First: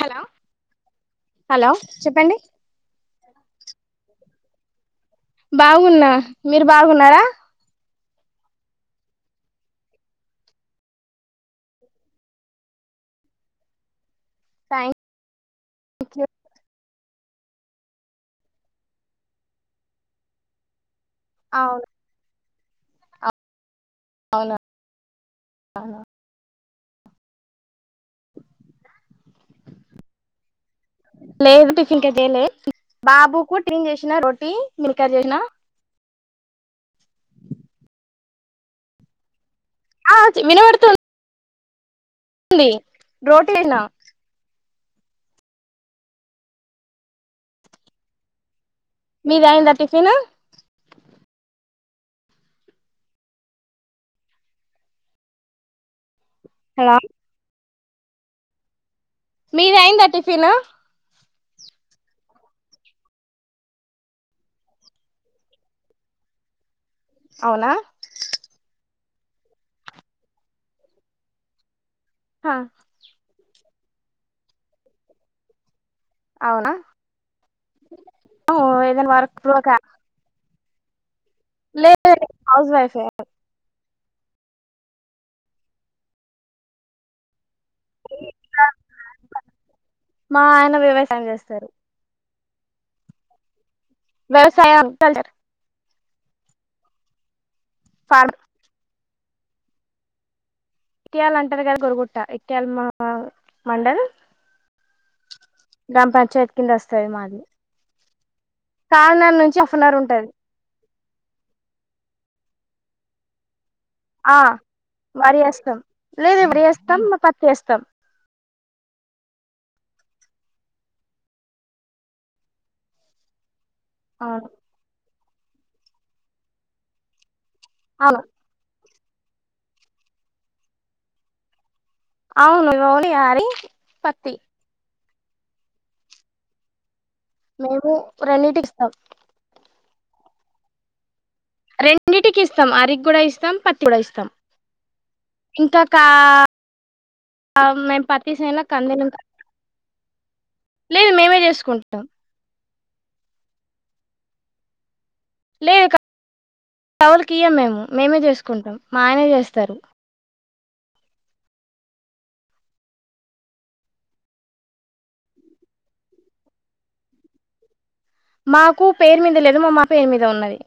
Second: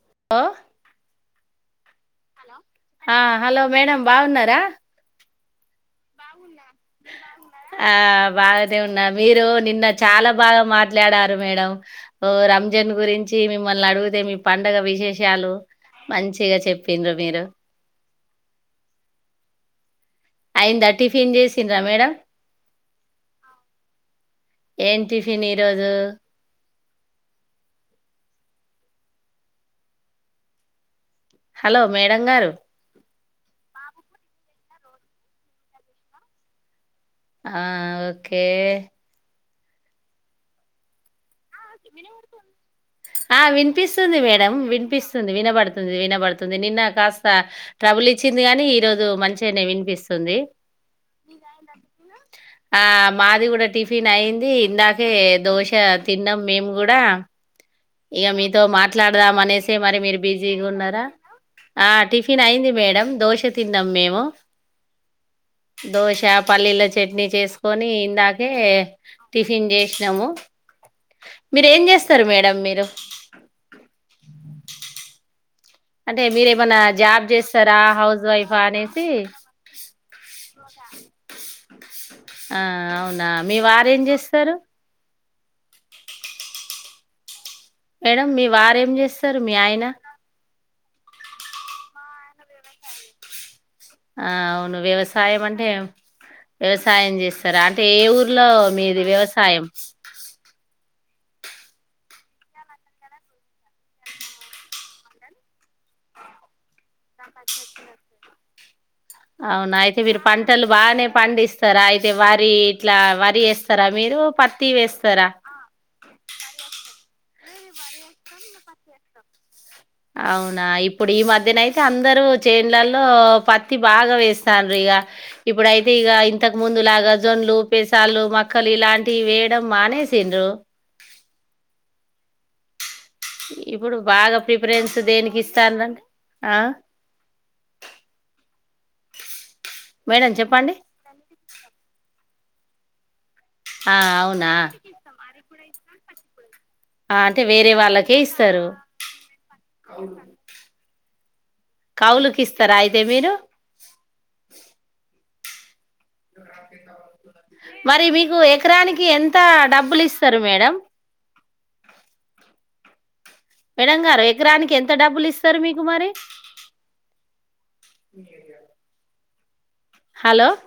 Hello ఆ hello చెప్పండి ఆ హలో మేడం బాగున్నరా? బాగున్న, మీరు బాగున్నరా? ఆ బాగనె ఉన్న మీరు నిన్న చాలా బాగా మాట్లాడారు మేడంఓ రంజన్ గురించి మిమ్మల్ని అడిగితే మీ పండుగ థ్యాంక్ విశేషాలు యూ మంచిగ చెప్పు తినరు మీరు ఐంద అడ్ టిఫిన్ చేసిండ్ర అవును మేడం అవును ఏం టిఫిన్ ఈరోజూ అవును లేదు హలో టిఫిన్ ఇంక మేడం చేయలే గారు బాబుకు టీన్ చేసినా రోటీ మిలికాడ్ చేసిన ఆ ఓకే ఆ వినపడుతు ఆ రోటీ చేసిన వినిపిస్తుంది మేడం వి నిపిస్తుంది వినబడుతుంది వినబడుతుంది నిన్న కాస్త ట్రబుల్ ఇచ్చింది కాని ఈ రోజు మీది మంచిగానే అయిందా టిఫిన్ వినిపిస్తుంది ఆ మాది కూడా టిఫిన్ అయింది ఇందాకే దోశ తిన్నము మేము కూడ హలో ఇక మీతొ మా మాట్లాడదామనేసే మీది మరి అయిందా మీరు టిఫిన్ బిజీగా ఉన్నర ఆ టిఫిన్ అయింది మేడం దోశ తిన్నాం మేము దోశ పల్లీలో చట్నీ అవునా చేసుకొని ఇందాకే టిఫిన్ చేసినము మీరెం చేస్త స్తరు హా, మేడం మీరు అంటే అవునా మీరేమన్నా జాబ్ చేస్తారా హౌస్ వైఫా అనేసి ఏదైనా వర్క్ ప్రోకా లేదు ఆ హౌస్ వైఫే అవునా మీ వారు ఏంచేస్త సరు మేడం మీ వారు ఏం చేస్తారు మీ ఆయన సాయం చేస్తారు ఆ అవును వ్యవసాయం కల్చర్ వ్యవసాయం అంటే ఏం వ్యవసాయం చేస్ ర అంటే ఏ ఫార్మ్ ఊర్లో మీది వ్యవ సాయం ఇటియాల అంటారు కదా గొరుగుట్ట ఇటియాల్ మా మండల్ గ్రామ్ పంచాయత్ కింద వస్తాయి మాది కాకినాడ నుంచి హాఫ్ అవునా అన్ అవర్ అయితే మీరు ఉంటది పంటలు బానే పండిస్తరా అయితే వరి ఇట్లా వరి యేస్ ఆ వరి వేస్తాం లేదు వరి వేస్తాం పత్ వేస్తాం అవునా ఇప్పుడు ఈ మధ్యన అయితే అందరూ చేన్లల్లో పత్ త్తి బాగా అవును వేస్తాన్రు ఇగ ఇప్పుడయితే ఇగ ఇంతకు ముందు లాగా జోన్లు అవును పెసల్లు మక్కలు ఇలాం టి వేయడం మనేసిన్రు అవును ఓన్లీ వరి ఇప్పుడు పత్తి బాగా ప్రిఫరెన్స్ దేనికి ఇస్తాన్రంటే ఆ మేము రెండింటికి ఇస్తాం మేడం చెప్పండి రెండింటికి ఇస్తాం అరికి కూడా ఇస్ ఇస్తాం పత్తి కూడా ఆ ఇస్తాం అవునా ఇంకొక అంటే ఆ వేరే మేము వాళ్ళకే పత్తి సేన్ల ఇస్తారు కందులు లేదు మేమే చేసుకుంటాం కవులు కిస్ త్తరా అయితే మీరు లేదు క మరి మేమే మీకు చేసుకుంటాం మా ఎకరానికి ఆయనే ఎంత చేస్తారు డబ్బులు ఇస్తర్ రు మేడం మేడమ్ గారు ఎకరానికి ఎంత డబ్బులు ఇస్తరు మీకు మరి మాకు పేరు మీద లేద్ మా మామ్ [unintelligible] లపేరు మీద ఉన్న హలో యి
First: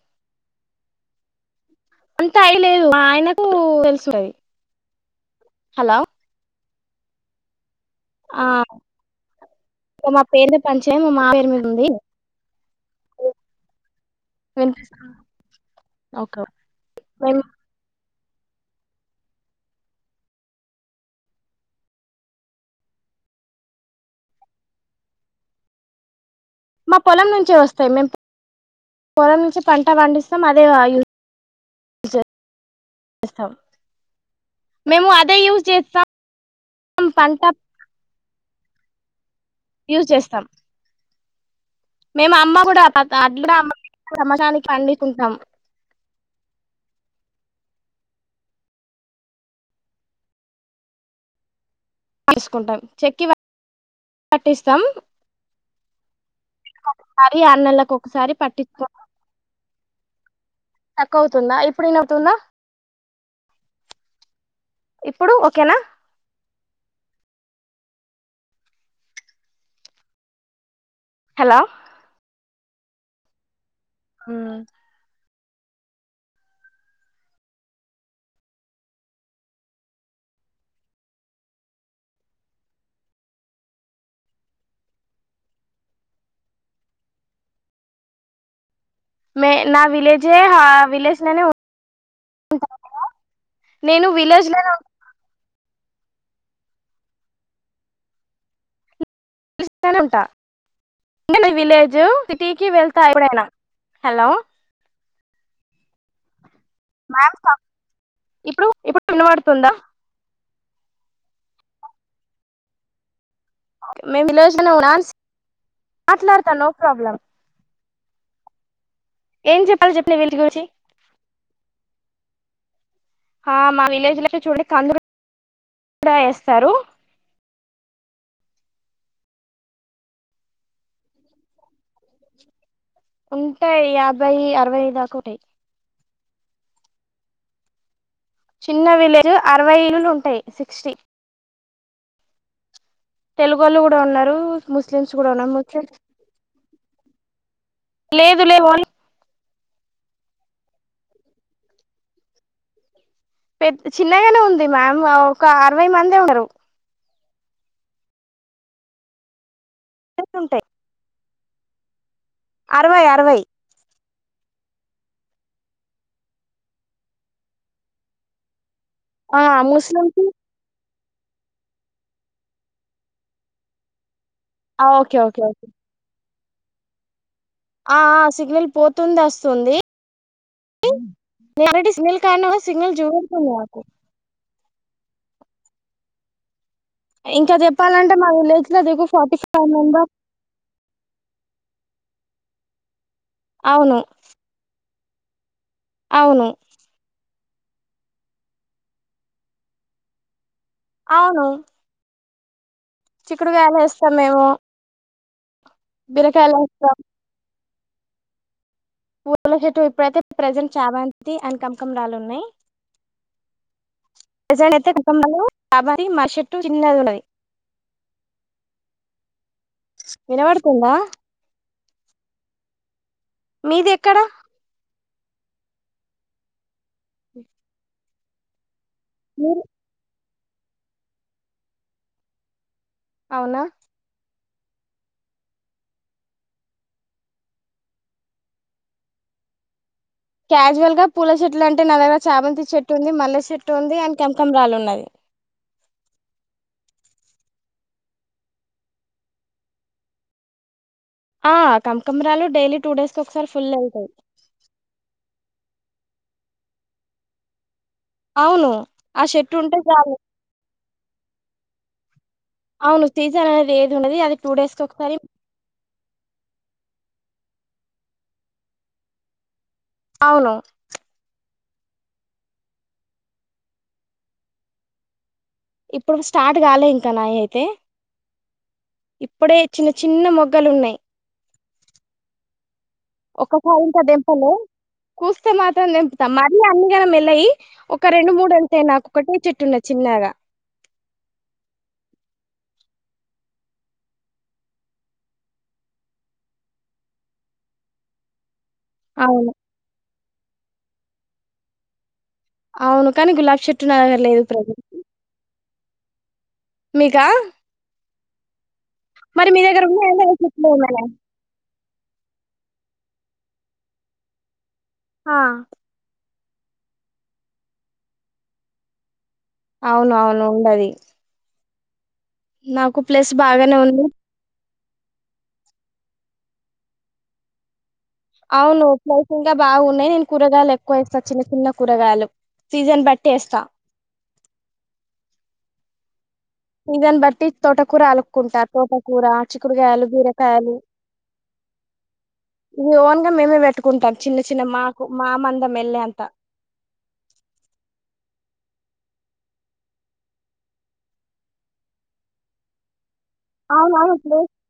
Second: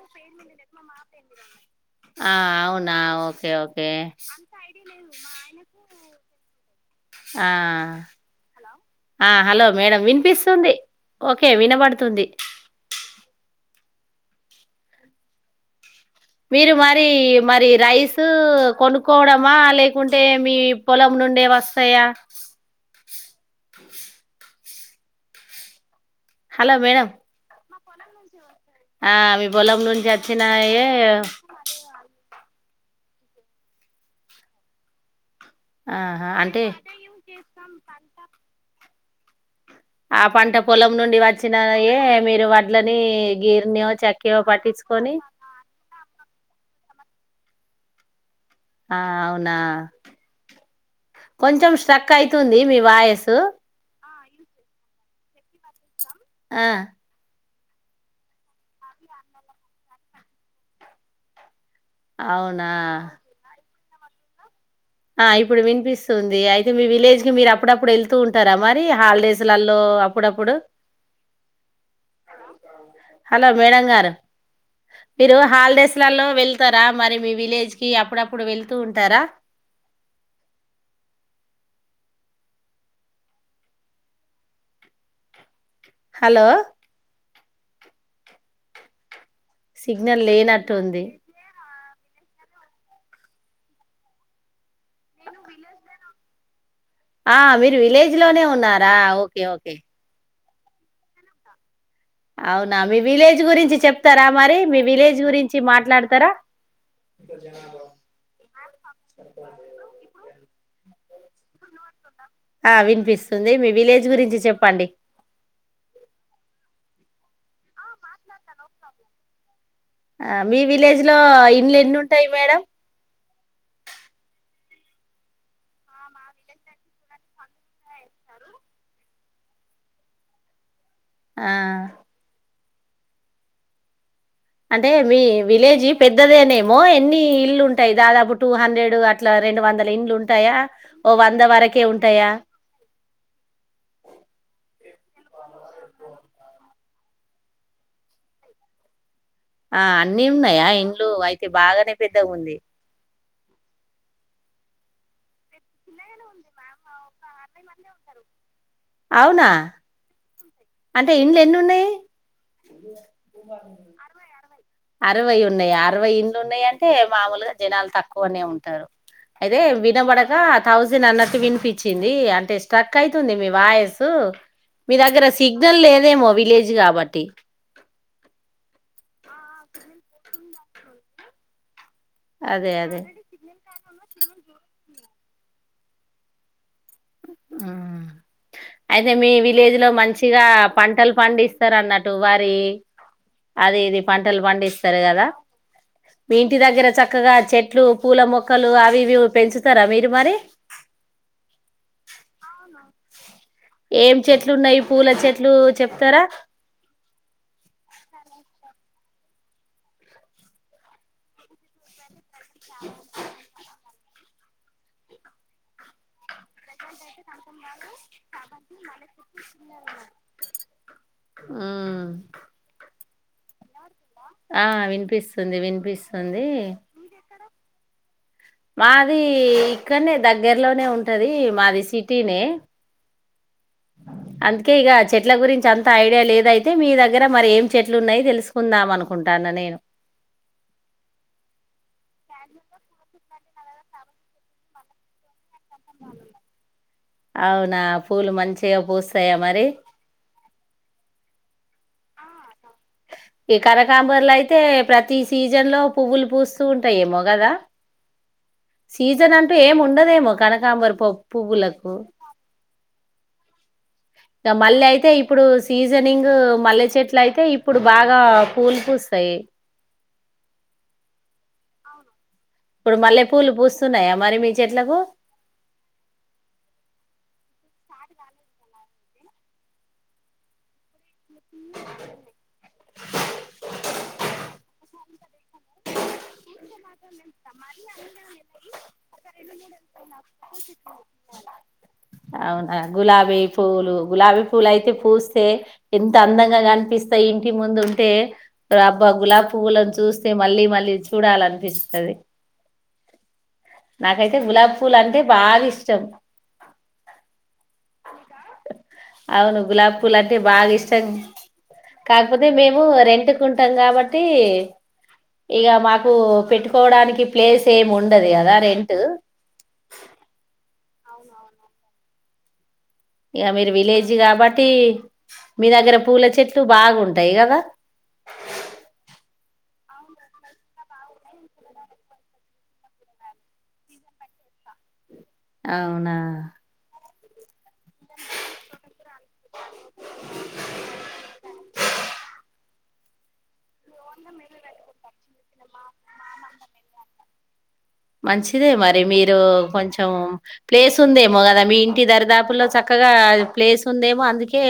ఆ అంత అయలేదు అవునా మా ఆయనకు ఓకే ఓకే తెలుసు అది హలో ఆ ఆ ఆ హలో మేడం మా పేరుని వినిపిస్తుంది పంచే మా మా మామ ఓకే వినబడుతుంది ఏ మీరు మరి మరి రైస్ స్ కొనుక్కోవడమా లేకుంటే మీ పొలం నుండే వస్తయా హలో మా మేడం పొలం నుంచే వస్ [unintelligible] ఆ అవి పొలం నుంచి అదే వచ్చినావో యూజ్ సరేవ మేము అదే యూజ్ చేస్తాం ఆహా అంటే పంట యూజ్ ఆ చేస్తాం పంట పొలం నుండి వచ్చినయే మేము మీరు అమ్మ కూడా వడ్లని అడ్లు కూడా అమ్మ గీర్నిో చెక్కియో సంవత్సరానికి పట్టించుకొని పండించుకుంటాం ఆ అవునా కొంచెం స్ట్రక్ అయితుంది మీ వాయస్సు పటిస్తాం ఆ ఈ ఆర్ నేల్లకు ఒకసారి పట్టిస్థాను స్ట్రక్ఆవుతుందా అవునా ఆ ఇప్పుడు వినిపిస్తుంది ఐ మీ విలేజ్ కి మీరు అప్పుడప్పుడు వెళ్తూ ఉంటారా మరి హాలిడేస్ లలో అప్పుడప్పుడు హలో హలో మేడంగారు మీరు హాలిడేస్ లలో వెళ్తారా మరి మీ విలేజ్ కి అప్పుడప్పుడు వెళ్తూ ఉంటారా హలో మే నా సిగ్నల్ విలేజే ఆహా లేనట్టుంది విలేజ్ లోనే నేను విలేజ్ లో ఇ ఆ మీరు విలేజ్ లోనే ఉన్నారా ఓక్ ఓకే ఓకే అంటే నేన్ విలేజ్ సిటీకి అవునా మీ వెళ్తా విలేజ్ ఎప్పుడైనా గురించి హలో చెప్తారా మరి మీ విలేజ్ గురించి మాట్లాడతారా ఎక్కువ మ్యామ్ క జనాలు ఆమెన్ ఇప్పుడు ఇప్పుడు పంపించిన వినబడుతుందా ఇప్పుడు ఇప్పుడు ఆ వినిపిస్ మేము విలేజ్ లోనే ఉన్నాంస్ మాట్లాడతాను ప్రాబ్లం ఆ మాట్లాడతా నో ప్రాబ్లం ఏం చెప్ ఆ మీ విలేజ్ లో ఇండ్లు ఎన్ని ఉంటాయి మేడం ఆ మా విలేజ్ లో [unintelligible] [inaudible] కూడా వేస్తారు ఆ ఉంటాయి యా అంటే మీ విలేజీ పెద్దదేనేమో ఎన్ని ఇల్లు ఉంటాయి దాదాపు టూ చిన్న హండ్రెడ్ విలేజ్ అట్లా రెండు అరవై వందల ఇల్లులు ఇండ్లు ఉంటాయి ఉంటాయా సిక్స్టీ ఓ వంద వరకి కే ఉంటాయా తెలుసు కూడా నా ఆమె కే లేదులే వాళ్లే ఆ అన్నీ ఉన్నాయి ఆ ఇండ్లు అయితే బాగానే పెద్దగా ఉంది. పెద్ద చిన్నగానే ఉంది మ్యామ్ ఒక అరవై మందే ఉన్నారు అవునా ఎన్ని ఉంటాయి అంటే ఇండ్లు ఎన్ని ఉన్నాయి అరవై అరవై అరవ్ అరవై ఉన్నాయి అరవై ఇండ్లు ఉన్నాయి అంటే మామూలుగా జనాలు తక్కువనే ఉంటారు ఆ అయితే ముస్లిమ్స్ వినబడక తౌసం డ్ అన్నట్టు వినిపించింది అంటే స్ట్రక్ అయితుంది మీ వాయిసు ఆ ఓకే ఓకే ఓకే సిగ్నల్ లేదేమో అవి విలేజ్ కాబట్టి ఆ ఆ సిగ్నల్ పోతుంది వస్తుంది నేను ఆల్రెడీ సెండ్ [unintelligible] కూడా అదే సిగ్నల్ అదే [unintelligible] ఇంకా ఉమ్. చెప్పాలంటే మా విలేజ్ కి అయితే మీ విలేజ్ లో మంచిగా పంటలు పండిస్తా అన్నటు వారి అది అవును ఇది పంటలు పండిస్తు స్తారు కదా మీ అవును ఇంటి దగ్గర చక్కగా చెట్ ట్లు పూల మొక్కలు అవి ఇవి పెంచుతారా మీరు మరి ఆవును అ ఏం చెట్లు ఉన్నాయి పూల చెట్లు ప్లు బిరకాయలా ఎస్తాం [unintelligible] పూల చెట్టు ఇప్పుడైతే ప్రజెంట్ చామంతి అండ్ కంకంరాలు ఉన్నాయి [inaudible] మా సెట్టు కింద ఉన్నది వినపడుతుందా ఉమ్. మీది ఎ ఆ వింట్ వినిపిస్తుంది వినిపిస్తుంది మాది మీరు ఇక్కనే దగ్గరలోనే ఉంటది మాది సిటీనే అవునా అందుకే ఇక చెట్ల గురించి అంత ఐడియా లేదయితే మీ దగ్గర మరి ఏం చెట్లు ఉన్నాయో తెలుసుకుందాం అనుకుంటానా నేను క్యాజువల్ గా పూల చెట్టులు అంటే నా దగ్గర చామంతి చెట్టు ఉంది మల్లె చెట్టు ఉంది అండ్ కనకంరాల్ ఉన్నది అవునా పూలు మంచిగా పూస్తాయా మరి ఆ కనకంరాలు డైలీ టూ డేస్ కి ఒకసారి ఈ ఫుల్ వెళ్తాయి కరకాంబర్ల్ అయితే ప్రతి సి సీజన్ లో పువ్వులు పూస్తూ ఉంటాయేమో కదా అవును ఆ సీజన్ అంటూ చెట్టు ఉంటే ఏమ్ చాలు ఉండదేమో కనకాంబర్ పప్పు బులకు అవును సీజన్ అనేది ఏది ఉన్నది అది టూ ఇకా డేస్ కి మళ్ళాయితే ఒకసారి ఇప్పుడు సీజనింగు మల్లె చెట్టు ఇట్లయితే ఇప్పుడు బాగా పూలు పూస్తాయి అవును ఇప్పుడు మళ్ళీ పూలు పూస్తున్నాయా మరి మీ చెట్లకు ఇప్పుడు స్టార్ట్ కాలే ఇంకా నాయి అయితే ఇప్పుడే చిన్న చిన్న మొగ్గలు ఉన్నాయి అ ఒక్కసారి ఇంకా దెంపలే కూస్తే మాత్రం దింపుతా మళ్ళీ అందుకనే మెల్ ఉన్నాయి ఒక రెండు మూడు అంతే నాక్ ఒక్కటే చేట్టున్నది చిన్నగా అవునా గులాబీ పూలు గులాబీ పూలు అయితే పూస్తే ఎంత అందంగా కనిపిస్తాయి ఇంటి ముందు ఉంటే అబ్బ గులాబీ అవును పూవ్వులను చూస్త్ అంతే మళ్ళీ మళ్ళీ చూడాలనిపిస్తది అవును కానీ గులాబీ చెట్టు నా దగ్గర నాకైతే లేదు గులాబ్ ప్రజెంట్ పూలు అంటే బాగా ఇష్టం మీకా ఆ మరి అవును మీ దగ్గర గులాబ్ ఉన్నాయా పూల్ లేదా అంటే చెట్లు బాగా ఏమైనా ఇష్టం కాకపోతే మేము రెంట్కు ఉంటాం కాబట్టి ఆ ఈగ మాకు పెట్టుకోవడానికి ప్లేస్ ఏం ఉండదు కదా రెంటు అవును అవును ఉండదు నాకు ప్లేస్ బాగానే ఉంది ట్టి మీ దగ్గర పూల చెట్లు బాగుంటాయి కదా అవును ప్లైసింగ్ గా బాగున్నాయి నేను కూరగాయలు ఎక్కువ వేస్తా చిన్న చిన్న కూరగాయలు సీజన్ బట్టి వేస్తా అవునా సీజన్ బట్టి తోటకూర అలుకుంటా తోటకూర చిక్కుడుకాయలు బీరకాయలు ఇవి ఓన్ గా మేమే పెట్టుకుంటా పెట్టుకుంటాం చిన్న చిన్న మాకు మా [unintelligible] ఒక మెల్లే అంత మంచిదే మరి మీరు కొంచెం ప్లేస్ ఉందేమో కదా మీ ఇంటి దరిదాపుల్లో చక్కగా ప్లేస్ అవునవును ఉందేమో ప్లేస్ అందుకే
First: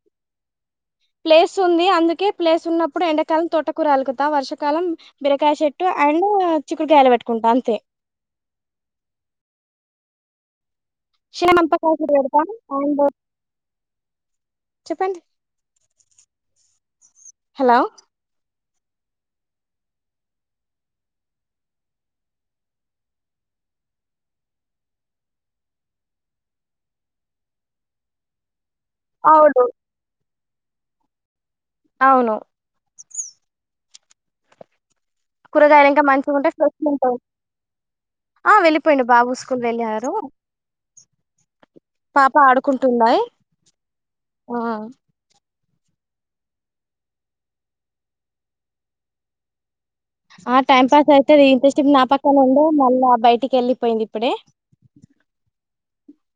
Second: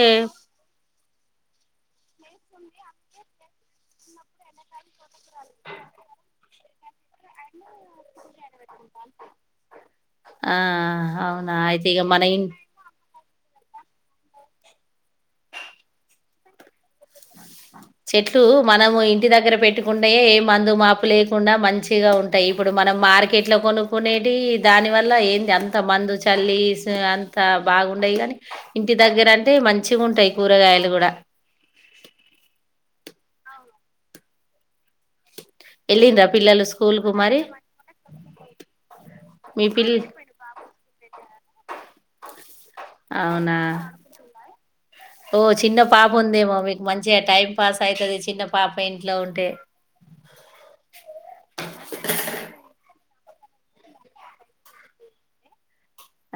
ప్లేస్ ఉంది అందుకే ప్లేస్ ఉన్నప్పుడు ఎండాకాలం తోటకూర అలుగుతా వర్షకాలం బిరకాయ చెట్టు అండ్ చిక్కుడుకాయలు పెట్టుకుంటా అంతే ఆ అవునా [unintelligible] అంత అయితే ఇక మన ఇ పెడతా అండ్ చెప్పండి హలో చెట్లు మనము ఇంటి దగ్గర పెట్టుకుంటేయే ఏ మందు మాపు లేకుండా మంచిగా ఉంటాయి ఇప్పుడు మనం మార్కెట్ లో కొనుకునేటి దాని వల్ల ఏంటి అంత మందు చల్లి అంత బాగుండయి కాని ఇంటి దగ్గర అంటే అవును మంచిగా ఉంటాయి కూరగాయలు కూడా అవును కూరగాయలు ఇంకా వెళ్ళిండ్రా మంచిగా ఉంటాయి పిల్లలు ఫ్రెష్ స్కూల్ కు ఉంటాయి మరి ఆ వెళ్ళిపోయిడు బాబు స్కూల్ మీ పిల్ వెళ్ళాడు పాపా ఆడు ఆడుకుంటున్నాయి అవునా ఆ ఓ చిన్న పాప ఉందేమో మీకు మంచిగా టైం పాస్ అవుతుది చిన్న పాప ఇంట్లో ఉంటే ఆ టైం పాస్ అవుతుది ఇంతసేపు నా పక్కన ఉండే మళ్ల బయట టి కి వెళ్ళిపోయింది ఇప్పుడే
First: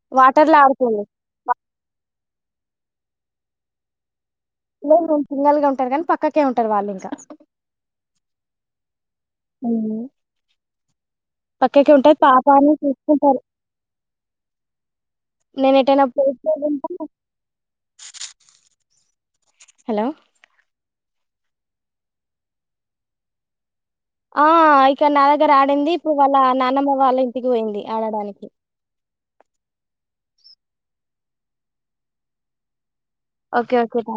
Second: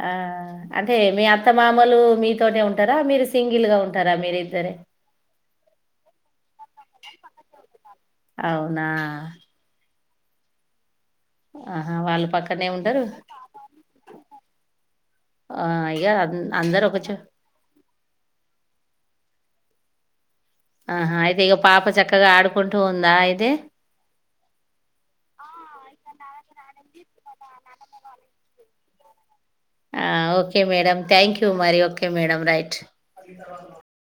ఆ వాటర్ లో అంటే ఆడుతుంది మీ అత్త మామలు మీ తోనే ఉంటారా మీరు సింగిల్ గా ఉంటారా మీరు లేదు మేము సింగిల్ గా ఉంటాం గాని పక్క నే ఉంటారు వాళ్ళు ఇంకా అవునా పక్కకి ఆహా ఉంటాది వాళ్ళు పక్కనే పాపాన్ని ఉంటారు చూసుకుంటారు ఆ నేన ఏటైనా ఇగ పోతే అందరు ఒక గనుక చో హలో ఆహా అయితే ఇక పాప చక్కగా ఆడుకుంటూ ఉందా అయితే ఆ ఇక్క నా దగ్గర ఆడింది వాళ్ళ నానమ్మ వాళ్ళ ఇంటికి పోయింది ఆడడానికి ఓకే మేడడం థ్యాంక్ యూ మరి okay madam right okay okay ్యాంక్